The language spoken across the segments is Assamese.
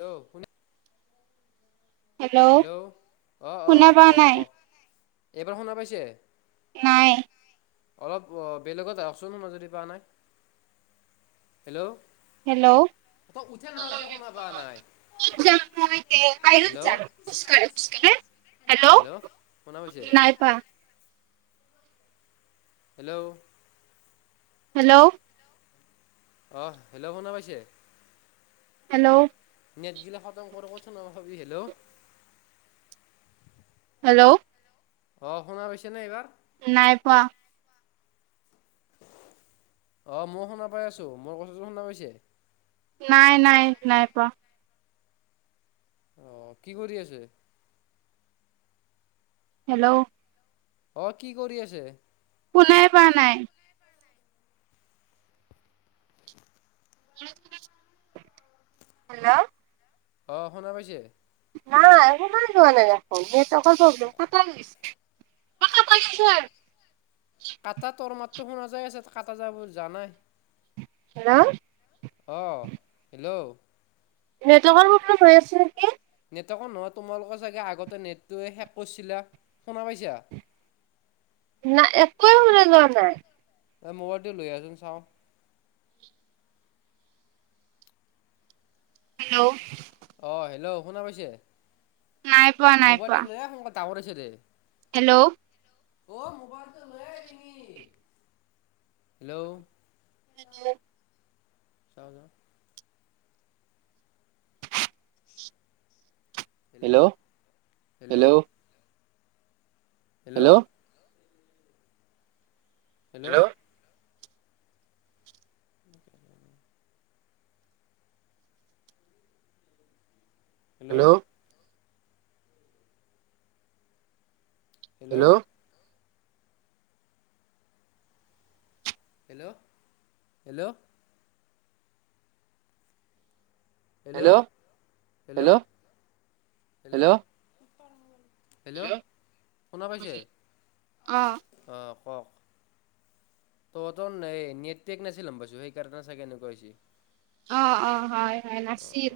হেল্ল'। শুনি হেল্ল'। অ', শুনা অ' পোৱা কওক নাই কওক। এইবাৰ শুনা পাইছে? নাই। অলপ বেলেগত আহচোন যদি পোৱা নাই। হেল্ল'। হেল্ল'। তই উঠে নাহ কিয় শুনা পাৱা না হেল্ল' [unintelligible] হেল্ল'। শুনা পাইছে? নাই পোৱা হেল্ল'। হেল্ল'। অ', হেল্ল' শুনা পাইছে? হেল্ল'। নেটগিলা খতম কৰ [unintelligible] হেল্ল'। হেল্ল'। অ', শুনা পাইছেনে এইবাৰ? নাই পোৱা। অ', মই শুনা পাই আছোঁ। মোৰ কথাটো শুনা পাইছে? নাই নাই, নাই পোৱা। অ', কি কৰি আছে? হেল্ল'। অ', কি কৰি আছে? শুনাই পোৱা নাই। হেল্ল'। অ', শুনা পাইছে? নাই, একো শুনাই পোৱা নাই দেখোন, নেটৱৰ্কৰ প্ৰব্লেম, কাটাই গৈছে। [unintelligible] কাটা তৰ মাতটো, শুনা যায় আছে, কাঁটা যাবোৰ জানাই। হেল্ল'। অ', হেল্ল'। নেটৱৰ্কৰ প্ৰব্লেম হৈ আছে নেকি। নেটৱৰ্কৰ নহয় তোমালোকৰ চাগে আগতে নেটটোৱে শেষ কৰিছিলা। শুনা পাইছা? [inaudible] নাই, একোৱে শুনা পোৱা নাই। এ, মোবাইলটো লৈ আহচোন চাওঁ। হেল্ল'। অ', হেল্ল' শুনা পাইছে? নাই পোৱা নাই পোৱা মোবাইলটো লৈ আহ সোনকালে, টাওৱাৰ আছে দে। হেল্ল'। অ', মোবাইলটো লৈ আহ এইপিনে। হেল্ল'। চাও-চাওঁ। Hello, hello. Hello. Hello. [inaudible] Hello. Hello. Hello, hello. Hello, hello, hello. Hello, শুনা পাইছে? অ অঁ', কওক। তহঁতৰ এই, নেটপেক নাছিল গ'ম পাইছো, সেইকাৰণে চাগে এনেকুৱা হৈছে। অঁ' অঁ', হয়-হয়, নাছিল।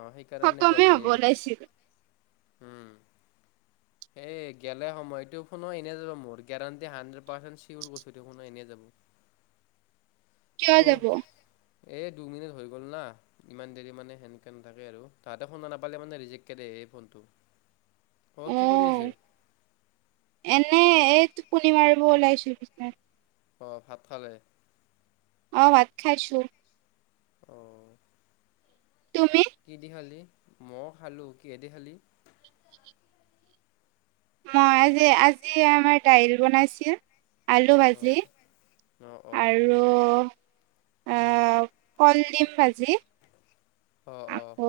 অ', সেইকাৰণে এনেকুৱা খতমে হ'ব ওলাইছিল হৈছে। উম। এই, গেলা সময়টো ফোনো এনেই যাব মোৰ, গেৰাণ্টি, হাণ্ড্ৰেড পাৰ্চেণ্ট চিঅৰ কৈছো টো এনেই যাব। কিয় যাব অ', এই দুমিনিট হৈ গ'ল না। ইমান দেৰি মানে, সেনকৈ নাথাকে আৰু, তাহাঁতে শোনা নাপালে মানে, ৰিজেক্টক আহে ফোনটো। অঁ', কি কৰি আছে?। এনেই, এই টোপনি মাৰিব ওলাইছিলোঁ, বিচনাত। অঁ', ভাত খালে। অ', ভাত খাইছো। অ। তুমি?। কি দি খালি? মই খালোঁ। কিহে দি খালি?। মই আজি আজি আমাৰ দাইল বনাইছিল। আলু অ ভাজি অ অ আৰু উম। কলডিল ভাজি। অ', অ'। আকৌ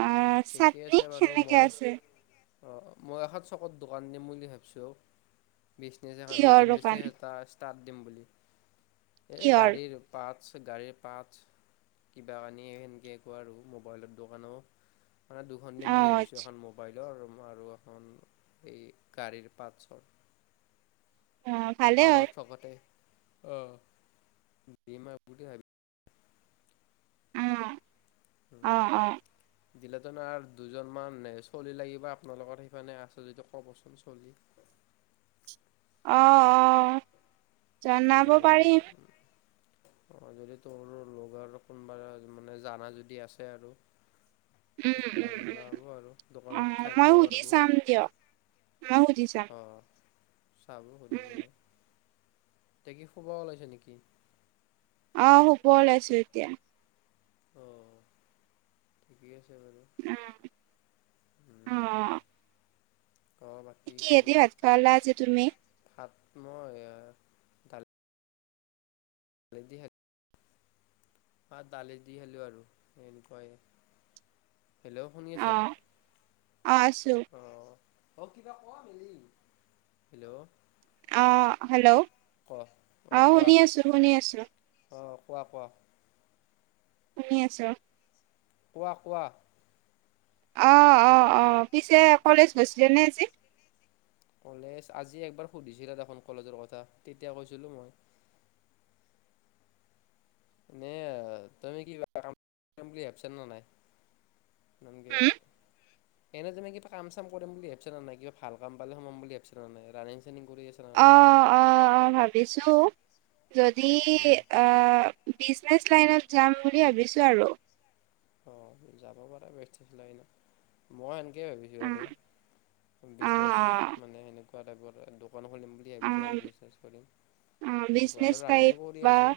আহ ঠিকেই চাটনি আছে বাৰু সেনেকে মই আছে মই এখন চকত দোকান দিম বুলি ভাবিছোঁ। বিজনেছ এখন কিহৰ নতুন দোকান বিজনেছ এটা ষ্টাৰ্ট দিম বুলি এই কিহৰ গাড়ীৰ। পাৰ্টছ গাড়ীৰ পাৰ্টছ কিবা কানি সেনেকৈ একো আৰু মোবাইলৰ দোকানো। মানে দুখন দিম অ বুলি ভাবিছোঁ আচ্ছা এখন মোবাইলৰ আৰু এখন এই গাড়ীৰ পাৰ্টছৰ। অ'। ভালে হয় আমাৰ চকতে অ' দিম আৰু বুলি ভাবি অ'। অ উম। অ অ দিলেতন আৰু দুজনমান চলি লাগিব আপোনালোকৰ সেইপিনে আছে যদি ক'বচোন চলি অ', অ', জনাব পাৰিম। অ', যদি তোৰ লগৰ কোনোবা মানে জানা যদি আছে আৰু। উম তেতিয়া উম আহিব উম আৰু অ দোকানত মই থাকিব সুধি পাৰিব। চাম দিয়ক মই সুধি চাম। অ', চাব সুধি উম পিনে এতিয়া কি শোবা ওলাইছে নেকি! অঁ, শুব ওলাইছো এতিয়া। অঁ। ঠিকেই আছে বাৰু। অ অ উম, ক'ৰবাত কিহে দি ভাত খালা আজি তুমি? সাতম' এইয়া। বেজি হাত ভাত, দালি দি খালোঁ আৰু। সেনেকুৱাই। হেল্ল! শুনি অ আছে? অ আছো অঁ অঁ, কিবা কোৱা মিলি। হেল্ল! অঁ, হেল্ল'! ক অঁ, শুনি আছোঁ, শুনি আছোঁ। অঁ, কোৱা, কোৱা। শুনি আছ'? কোৱা, কোৱা। অ', অ' অ'। পিছে কলেজ গৈছিলেনে আজি? কলেজ, আজি একবাৰ সুধিছিলা দেখোন কলেজৰ কথা, তেতিয়া কৈছিলো মই। নে, তুমি কিবা কামবুলি ভাৱিছা না নাই? [inaudible] উম এনে ধৰণে কি কাম- চাম কৰিম বুলি ভাবিছা না নাই? কিবা ভালকাম পালে সোমাম বুলি ভাৱিছা না নাই? ৰানিং -চানিং কৰি আ না, না। অঁ--অঁ', ভাৱিছোঁ। যদি উম আ বিজনেছ লাইনত যাম বুলি ভাবিছোঁ। আৰু অঁ, যাব পাৰা বিজনেছ লাইনত। মই সেনকেই বিজি হৈ অ আছোঁ। অ বিজনেছ, মানে সেনেকুৱা টাইপৰ দোকান খুলিম বুলি অ ভাবিছোঁ অ আৰু বিজনেছ কৰিম। অ তেনেকুৱা বিজনেচ আৰু ৰাণিং টাইপ কৰি বা আছোঁ।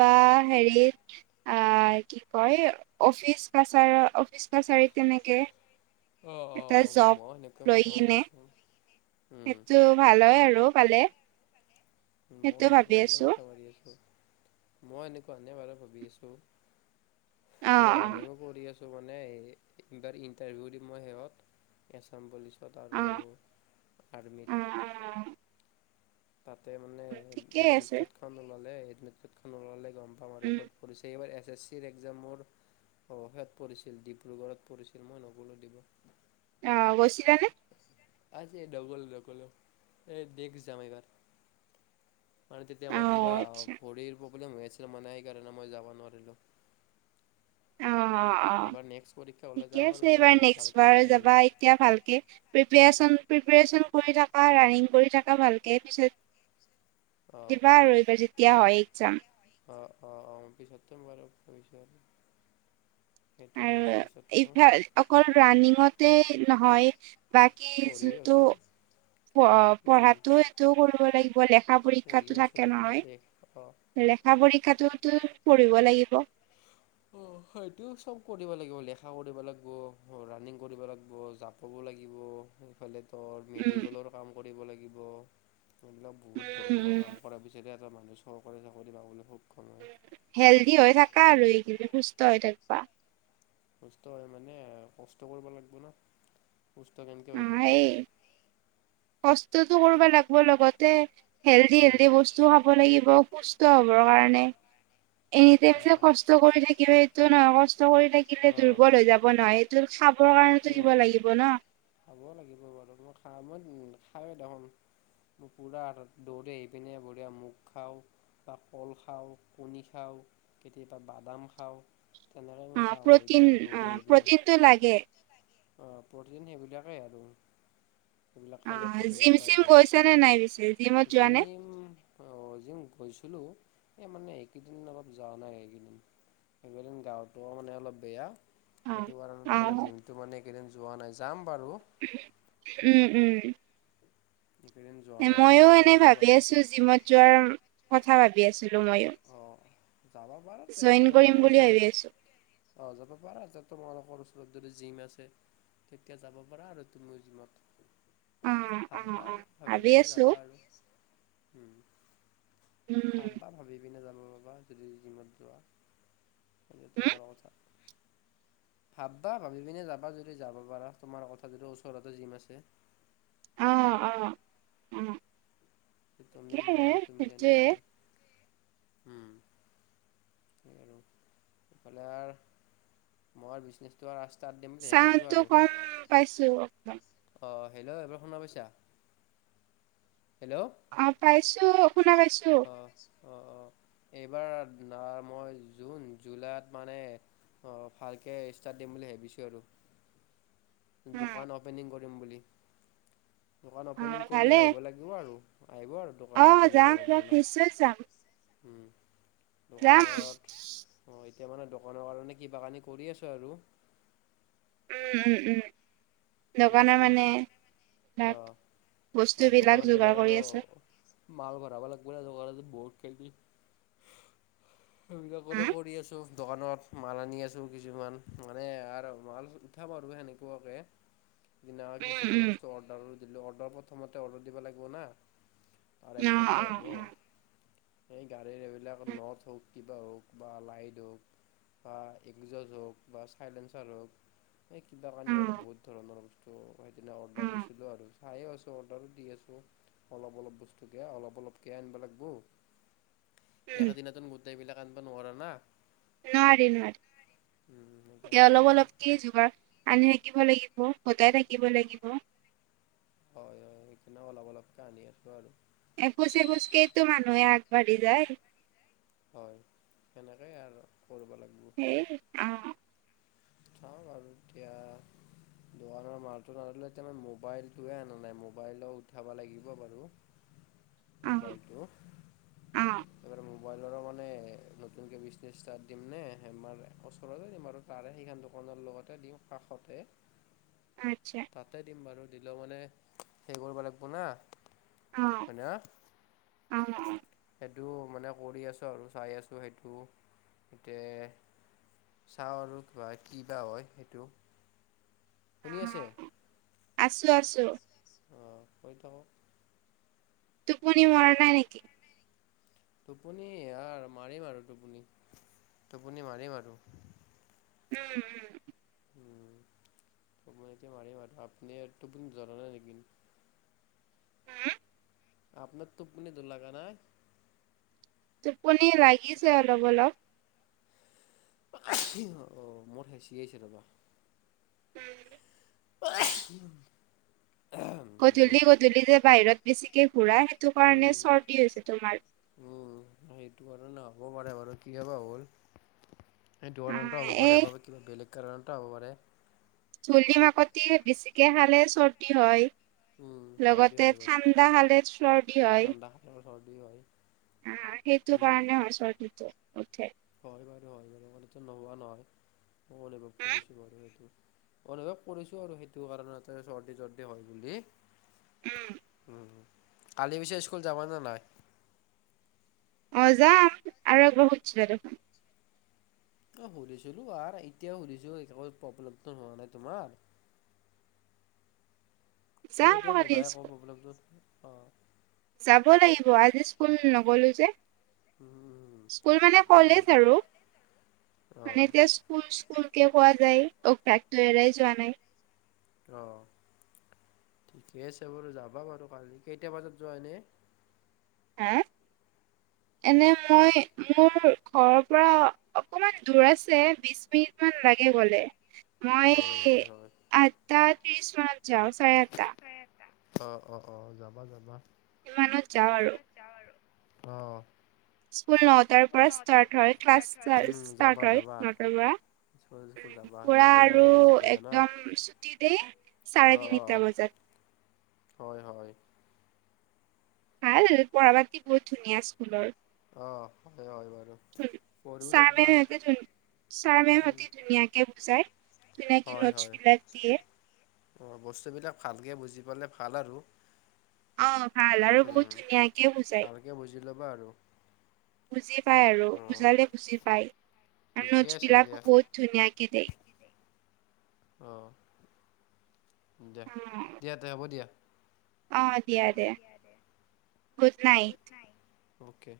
বা অ হেৰিত আঁ, কি কয়? অফিচ কাছাৰ অফিচ কাছাৰীত কেনেকে অ এটা অ জব মই সেনেকুৱাই লৈ মাথা মাৰি কিনে আছোঁ উম, সেইটো ভাল হয় আৰু পালে। মই সেইটো ভাবি সেনেকা বুলিয়ে আছো মাথা মাৰি আছোঁ। মই এনেকুৱা এনে বাৰে ভাবি আছো। অ মই ৰানিংও কৰি আছো। মানে এইবাৰ ইণ্টাৰ ইণ্টাৰভিউ দিম মই শেষত এছাম পুলিচ। অ অ বটাদৌ আৰ্মী। অ তাতে মানে, অ ঠিকেই এডমিট আছে কাৰ্ডখন ওলালে, এডমিট কাৰ্ডখন ওলালে গম পাম আৰু উম ক'ত সুধিছে, এইবাৰ এছ এছ চিৰ এক্সজামৰ অঁ, সেইয়াত পঢ়িছিল, ডিব্ৰুগড়ত পঢ়িছিল। মই নগলোঁ ডিব্ৰুড়লে। অঁ, গৈছিলানে? আজি ডবল নগলোঁ। এই দেখ, যাম এইবাৰ। মানে তেতিয়া অ মোৰ কিবা আচ্ছা ভৰিৰ প্ৰব্লেম হৈ আছিল। মানে সেইকাৰণে মই যাব নোৱাৰিলোঁ। অ অ অ এইবাৰ নেক্সট পৰীক্ষা হ'লে যাম আৰু যাই কিনে ভালকে দি আহিম। তেতিয়া ভালকে প্ৰিপিয়েচন, প্ৰিপিয়েচন কৰি থকা, ৰানিং কৰি থকা ভালকে। পিছত [inaudible] দিবা আৰু এইবাৰ, যেতিয়া হয় এক্সাম। অঁ, অঁ, অঁ পিছতকে মই লগ কৰি চাম। সেইটোৱে। আৰু ভৱিষ্যতে, পিছত কম। ইফাল অকল ৰানিঙতেই নহয়। বাকী পঢ়িও যোনটো আছোঁ প উম পঢ়াটো সেইটোও কৰিব লাগিব লেখা পঢ়িও পৰীক্ষাতো আছোঁ থাকে বাৰু দেই অ নহয়। লেখা পৰীক্ষাটোতো পঢ়িব লাগিব। অ সেইটো চব কৰিব লাগিব লেখা কৰিব লাগিব ৰানিং কৰিব লাগিব জাপ। ক'ব লাগিব এইফালে ধৰ উম মেডিকেলৰ কাম কৰিব লাগিব এইবিলাক বহুত উম ধৰণৰ কাম। উম কৰাৰ পিছতহে এটা মানুহ চৰকাৰী চাকৰি পাবলৈ সক্ষম হয়। হেল্ডি হৈ থাকা আৰু এইকেইদিন সুস্থ হৈ থাকিবা। সুস্থ হৈ মানে কষ্ট কৰিব লাগিব না সুস্থ কেনেকৈ হৈ থাকিবা। কষ্টতটো কৰিব লাগব লগতে হেল্ডি উম হেল্ডি বস্তু খাব খাব লাগিব সুস্থ হ'ব কাৰণে এনিটাইম অ যে ক কষ্ট কৰি থাকিলে এইটো নহয় কষ্ট কৰি থাকিলে অ দুৰ্বল হৈ যাব নহয়। খাবৰ সেইটো কাৰণতো দিব হয় লাগিব ন। খাব লাগিব বাৰু মই খা মই খাওঁ দেখোন। পুৰা দৌৰি আহি পিনে বঢ়িয়া মোগ খাওঁ। বা কল খাওঁ কণী খাওঁ কেতিয়াবা বাদাম খাওঁ। তেনেকে অ', খাওঁ আহি পিনে দৌৰি অ', আহি পিনে। প্ৰটিনটো প্ৰটিন লাগে। অ প্ৰটিন সেইবিলাকেই আৰু সেইবিলাক খালেই অ', প্ৰটিনটো জিম পাই চিম গৈছা নে নাই পিছে জিমত যায় যোৱা নে? জিম অ জিম গৈছিলোঁ এই মানে এইকেইদিন অলপ যোৱা নাই এইকেইদিন এইকেইদিন গাটো মানে অলপ বেয়া। অ', সেইটো কাৰণত মানে জিমটো মানে এইকেইদিন যোৱা নাই যাম বাৰু। উম উম এইকেইদিন য ময়ো এনেই ভাবি আছোঁ জিমত যোৱাৰ কথা ভাবি আছিলোঁ ময়ো। অ যাব পৰাটো জইন কৰিম তোমালোকৰ বুলি ভাবি ওচৰত। আছো। অ যাব পাৰা তাত তোমালোকৰ ওচৰত যদি জিম আছে। তেতিয়া যাব পাৰা আৰু তুমিও জিমত। অ', অ', ভাবা অ', ভাবি পিনে আছো যাবা আৰু উম উম, ভাবা ভাবি পিনে যাব পাৰা যদি জিমত যোৱা। হম, তোমাৰ কথা। ভাবা ভাবি পিনে যাবা যদি যাব পাৰা তোমাৰ কথা যদি ওচৰতে জিম আছে। অ অ অ তুমি এ কি কৰা তুমি সেইটোৱে। জানিবা আৰু উম। হলেও ব্ৰইলাৰ মই বিচনেজ তোমাৰ ৰাস্তাত দিম যে ভাবিছোঁ আৰু। পাইছোঁ অকমান অ, হেল্ল এইবাৰ শুনা পাইছা হেল্ল অ। পাইছো শুনা পাইছো অ অ, এইবাৰ না মই জুন জুলাইত মানে অ, ভালকে ষ্টাৰ্ট দিম বুলি ভাবিছোঁ আৰু। উম, দোকান অপেনিং কৰিম বুলি। দোকান অপেনিং অ', কৰিলে ভালে। আহিব লাগ লাগিব আৰু আহিব আৰু, দোকান অ', অপেনিং যাম কৰাৰ যাম দিনা। নিশ্চয় যাম উম যাম দোকানত অ এতিয়া মানে দোকানৰ কাৰণে কিবা কানি কৰি আছোঁ আৰু। ওম- ওম- ওম। দোকানৰ বিজনেছ মানে, অ বিলাক আৰু বস্তু বিলাক দোকানত এবাৰ যোগাৰ আৰু কৰি আছে। মাল ভৰাব লাগিব [unintelligible] বহত খেলবি। হা সেইবিলাকৰো কৰি আছোঁ। দোকানত মাল আনি কিছুমান মানে আৰু মাল উঠাম আৰু সেনেকুৱাকে। সেইদিনা কিছুমান উম বস্তু অৰ্ডাৰো দিলোঁ অৰ্ডাৰ প্ৰথমতে অৰ্ডাৰ দিব লাগিব ন। আৰু উম তাৰে অ', পিছতে হ'ব। অ', সেই গাড়ীৰ এইবিলাক অ', নট হওক, কিবা হওক বা লাইট হওক। বা এগজছ হওক, বা চাইলেঞ্চাৰ হওক। এই কিবা কানি আৰু অ', বহুত ধৰণৰ বস্তু সেইদিনা অ', অৰ্ডাৰ উম দিছিলো আৰু। চাইও আছো অৰ্ডাৰো দি আছো। অলপ-অলপ বস্তুকে অলপ অলপ কে আনিব লাগিব। একেদিনতোন গোটেইবিলাক আনিব নোৱাৰা না। উম নোৱাৰি-নোৱাৰি সেইকাৰণে আৰু অলপ-অলপ কে হয় যোগাৰ, আনি থাকিব লাগিব, গোটাই থাকিব লাগিব। হয় হয়, সেই কাৰণে অলপ-অলপকে আনি আছোঁ আৰু। এখোজ-এখোজ কেইটো মানুহে আগবাঢ়ি যায়। হয়, সেনেকেই আৰু কৰিব লাগিব। সেই, অ। চাও আৰু এতিয়া। দোকানৰ মালটোয়ে আনিলো, এতিয়া মই মবাইলটোৱে অনা নাই। মবাইলো উঠাব লাগিব বাৰু। মোবাইলটো। ওম। এইবাৰ মোবাইলৰো মানে নতুনকে বিজনেছ ষ্টাৰ্ট দিম নে, আমাৰ ওচৰতে দিম আৰু। তাৰে সেইখন দোকানৰ লগতে দিওঁ কাষতে। আচ্ছা। তাতে দিম বাৰু, দিলেও মানে হেৰি কৰিব লাগিব না, অ', হয় না। অ, অ। সেইটো মানে কৰি আছোঁ আৰু চাই আছোঁ, সেইটো সেইটোৱে। চাও আৰু, কিবা কি বা হয় সেইটো। শুনি আছে? আছোঁ, আছোঁ। অ, কৈ থাকক। টোপনি মৰা নাই নেকি? টোপনি আৰু মাৰিম আৰু টোপনি টোপনি মাৰিম আৰু। ওম ওম। ওম, মই এতিয়া মাৰিম আৰু আপুনি টোপনি ধৰা নাই নেকি? হু? আপোনাক টোপুনি ধ লাগা নাই? টোপনি লাগিছে অলপ অলপ। অঁ মোৰ সাঁচি আহিছে ৰ'বা। ওম। [unintelligible] হেল্ল' গধূলি গধূলি যে বাহিৰত বেছিকে ঘূৰা সেইটো কাৰণে উম চৰ্দি হৈছে তোমাৰ। উম সেইটো কাৰণে নহ'ব পাৰে বাৰু, কিয় বা হ'ল? সেইটো কাৰণতো অ' হ'ব পাৰে এই বা বেলেগ কাৰণতো হ'ব পাৰে। ধূলি মাকতি বেছিকে খালে চৰ্দি হয়। উম চৰ্দি লগতে হয় বাৰু ঠাণ্ডা হলে চৰ্দি হয়। ঠাণ্ডা চৰ্দি হয়। উম' সেইটো উম কাৰণে হয়, চৰ্দিটো উঠে। হয় বাৰু হয় বাৰু কথাটো নোহোৱা নহয়, মই অনুভৱ উম, কৰিছোঁ বাৰু সেইটো। অনুভৱ কৰিছো আৰু সেইটো কাৰণতে চৰ্দি জৰ্দি হয় বুলি। উম। উম' কালি পিছে স্কুল যাবা নে নাই? অঁ যাম আৰু একবাৰ শুধছি বাৰু। অ' শুধিছিলোঁ আৰ, এতিয়াও শুধিছো একো প্ৰব্লেম হোৱা নাই তোমাৰ? যাম তহঁতি কালি শুধা একো স্কুল। প্ৰব্লেমটোত অ'। যাব লাগিব আজি স্কুল নগ'লোঁ যে। উম, স্কুল মানে কলেজ এক- আৰু, মানে অ', এতিয়া স্কুল স্কুল কে পোৱা যায় অভ্যাসতো এৰাই যোৱা নাই। অঁ ঠিকে আছে বাৰু যাবা বাৰু, কেইটা বজাত যোৱা এনে? হা? [inaudible] এনে মই মোৰ ঘৰৰ পৰা অকণমান দূৰ আছে, বিছ মিনিটমান লাগে গ'লে। হয়, মই হয়, হয়। আঠটা ত্ৰিশ মানত যাওঁ চাৰে আঠটা। অ' অ' অ' যাবা যাবা। ইমানত যাওঁ আৰু। মানত যাওঁ আৰু অ'। স্কুল নটাৰ স্কুল পৰা নটাৰ ষ্টাৰ্ট পৰা হয়, ষ্টাৰ্ট হয়। ক্লাছ উম, ষ্টাৰ্ট যাবা হয় যাবা নটাৰ পৰা। স্কুল চিস্কুল উম, যাবা পুৰা নগ'লে আৰু বহুত বেয়া না। একদম ছুটি দেই। চাৰে অ', অ', তিনিটা বজাত। হয় হয়। ভাল পঢ়া পাতি বহুত ধুনীয়া স্কুলৰ। অ হয় হয় বাৰু, পঢ়িওতে ছাৰ কিবা মেমহঁতে ছাৰ মেম হতি ধুনীয়াকে বুজায়। হয় হয়, অ ' বস্তুবিলাক ভালকে বুজি পালে ভাল আৰু। অঁ ভাল আৰু বহুত ধুনীয়াকে বুজায়। ভালকে বুজি ল'বা আৰু। বুজি পায় আৰু অ', বুজালে বুজি পায়, আৰু ঠিকে নোটছ আছে বিলাকো দিয়া বহুত ধুনীয়াকে দিয়ে। অ' দিয়া অ দিয়া হ'ব দিয়া। অ' দিয়া দে গুদ নাইট। অ'কে।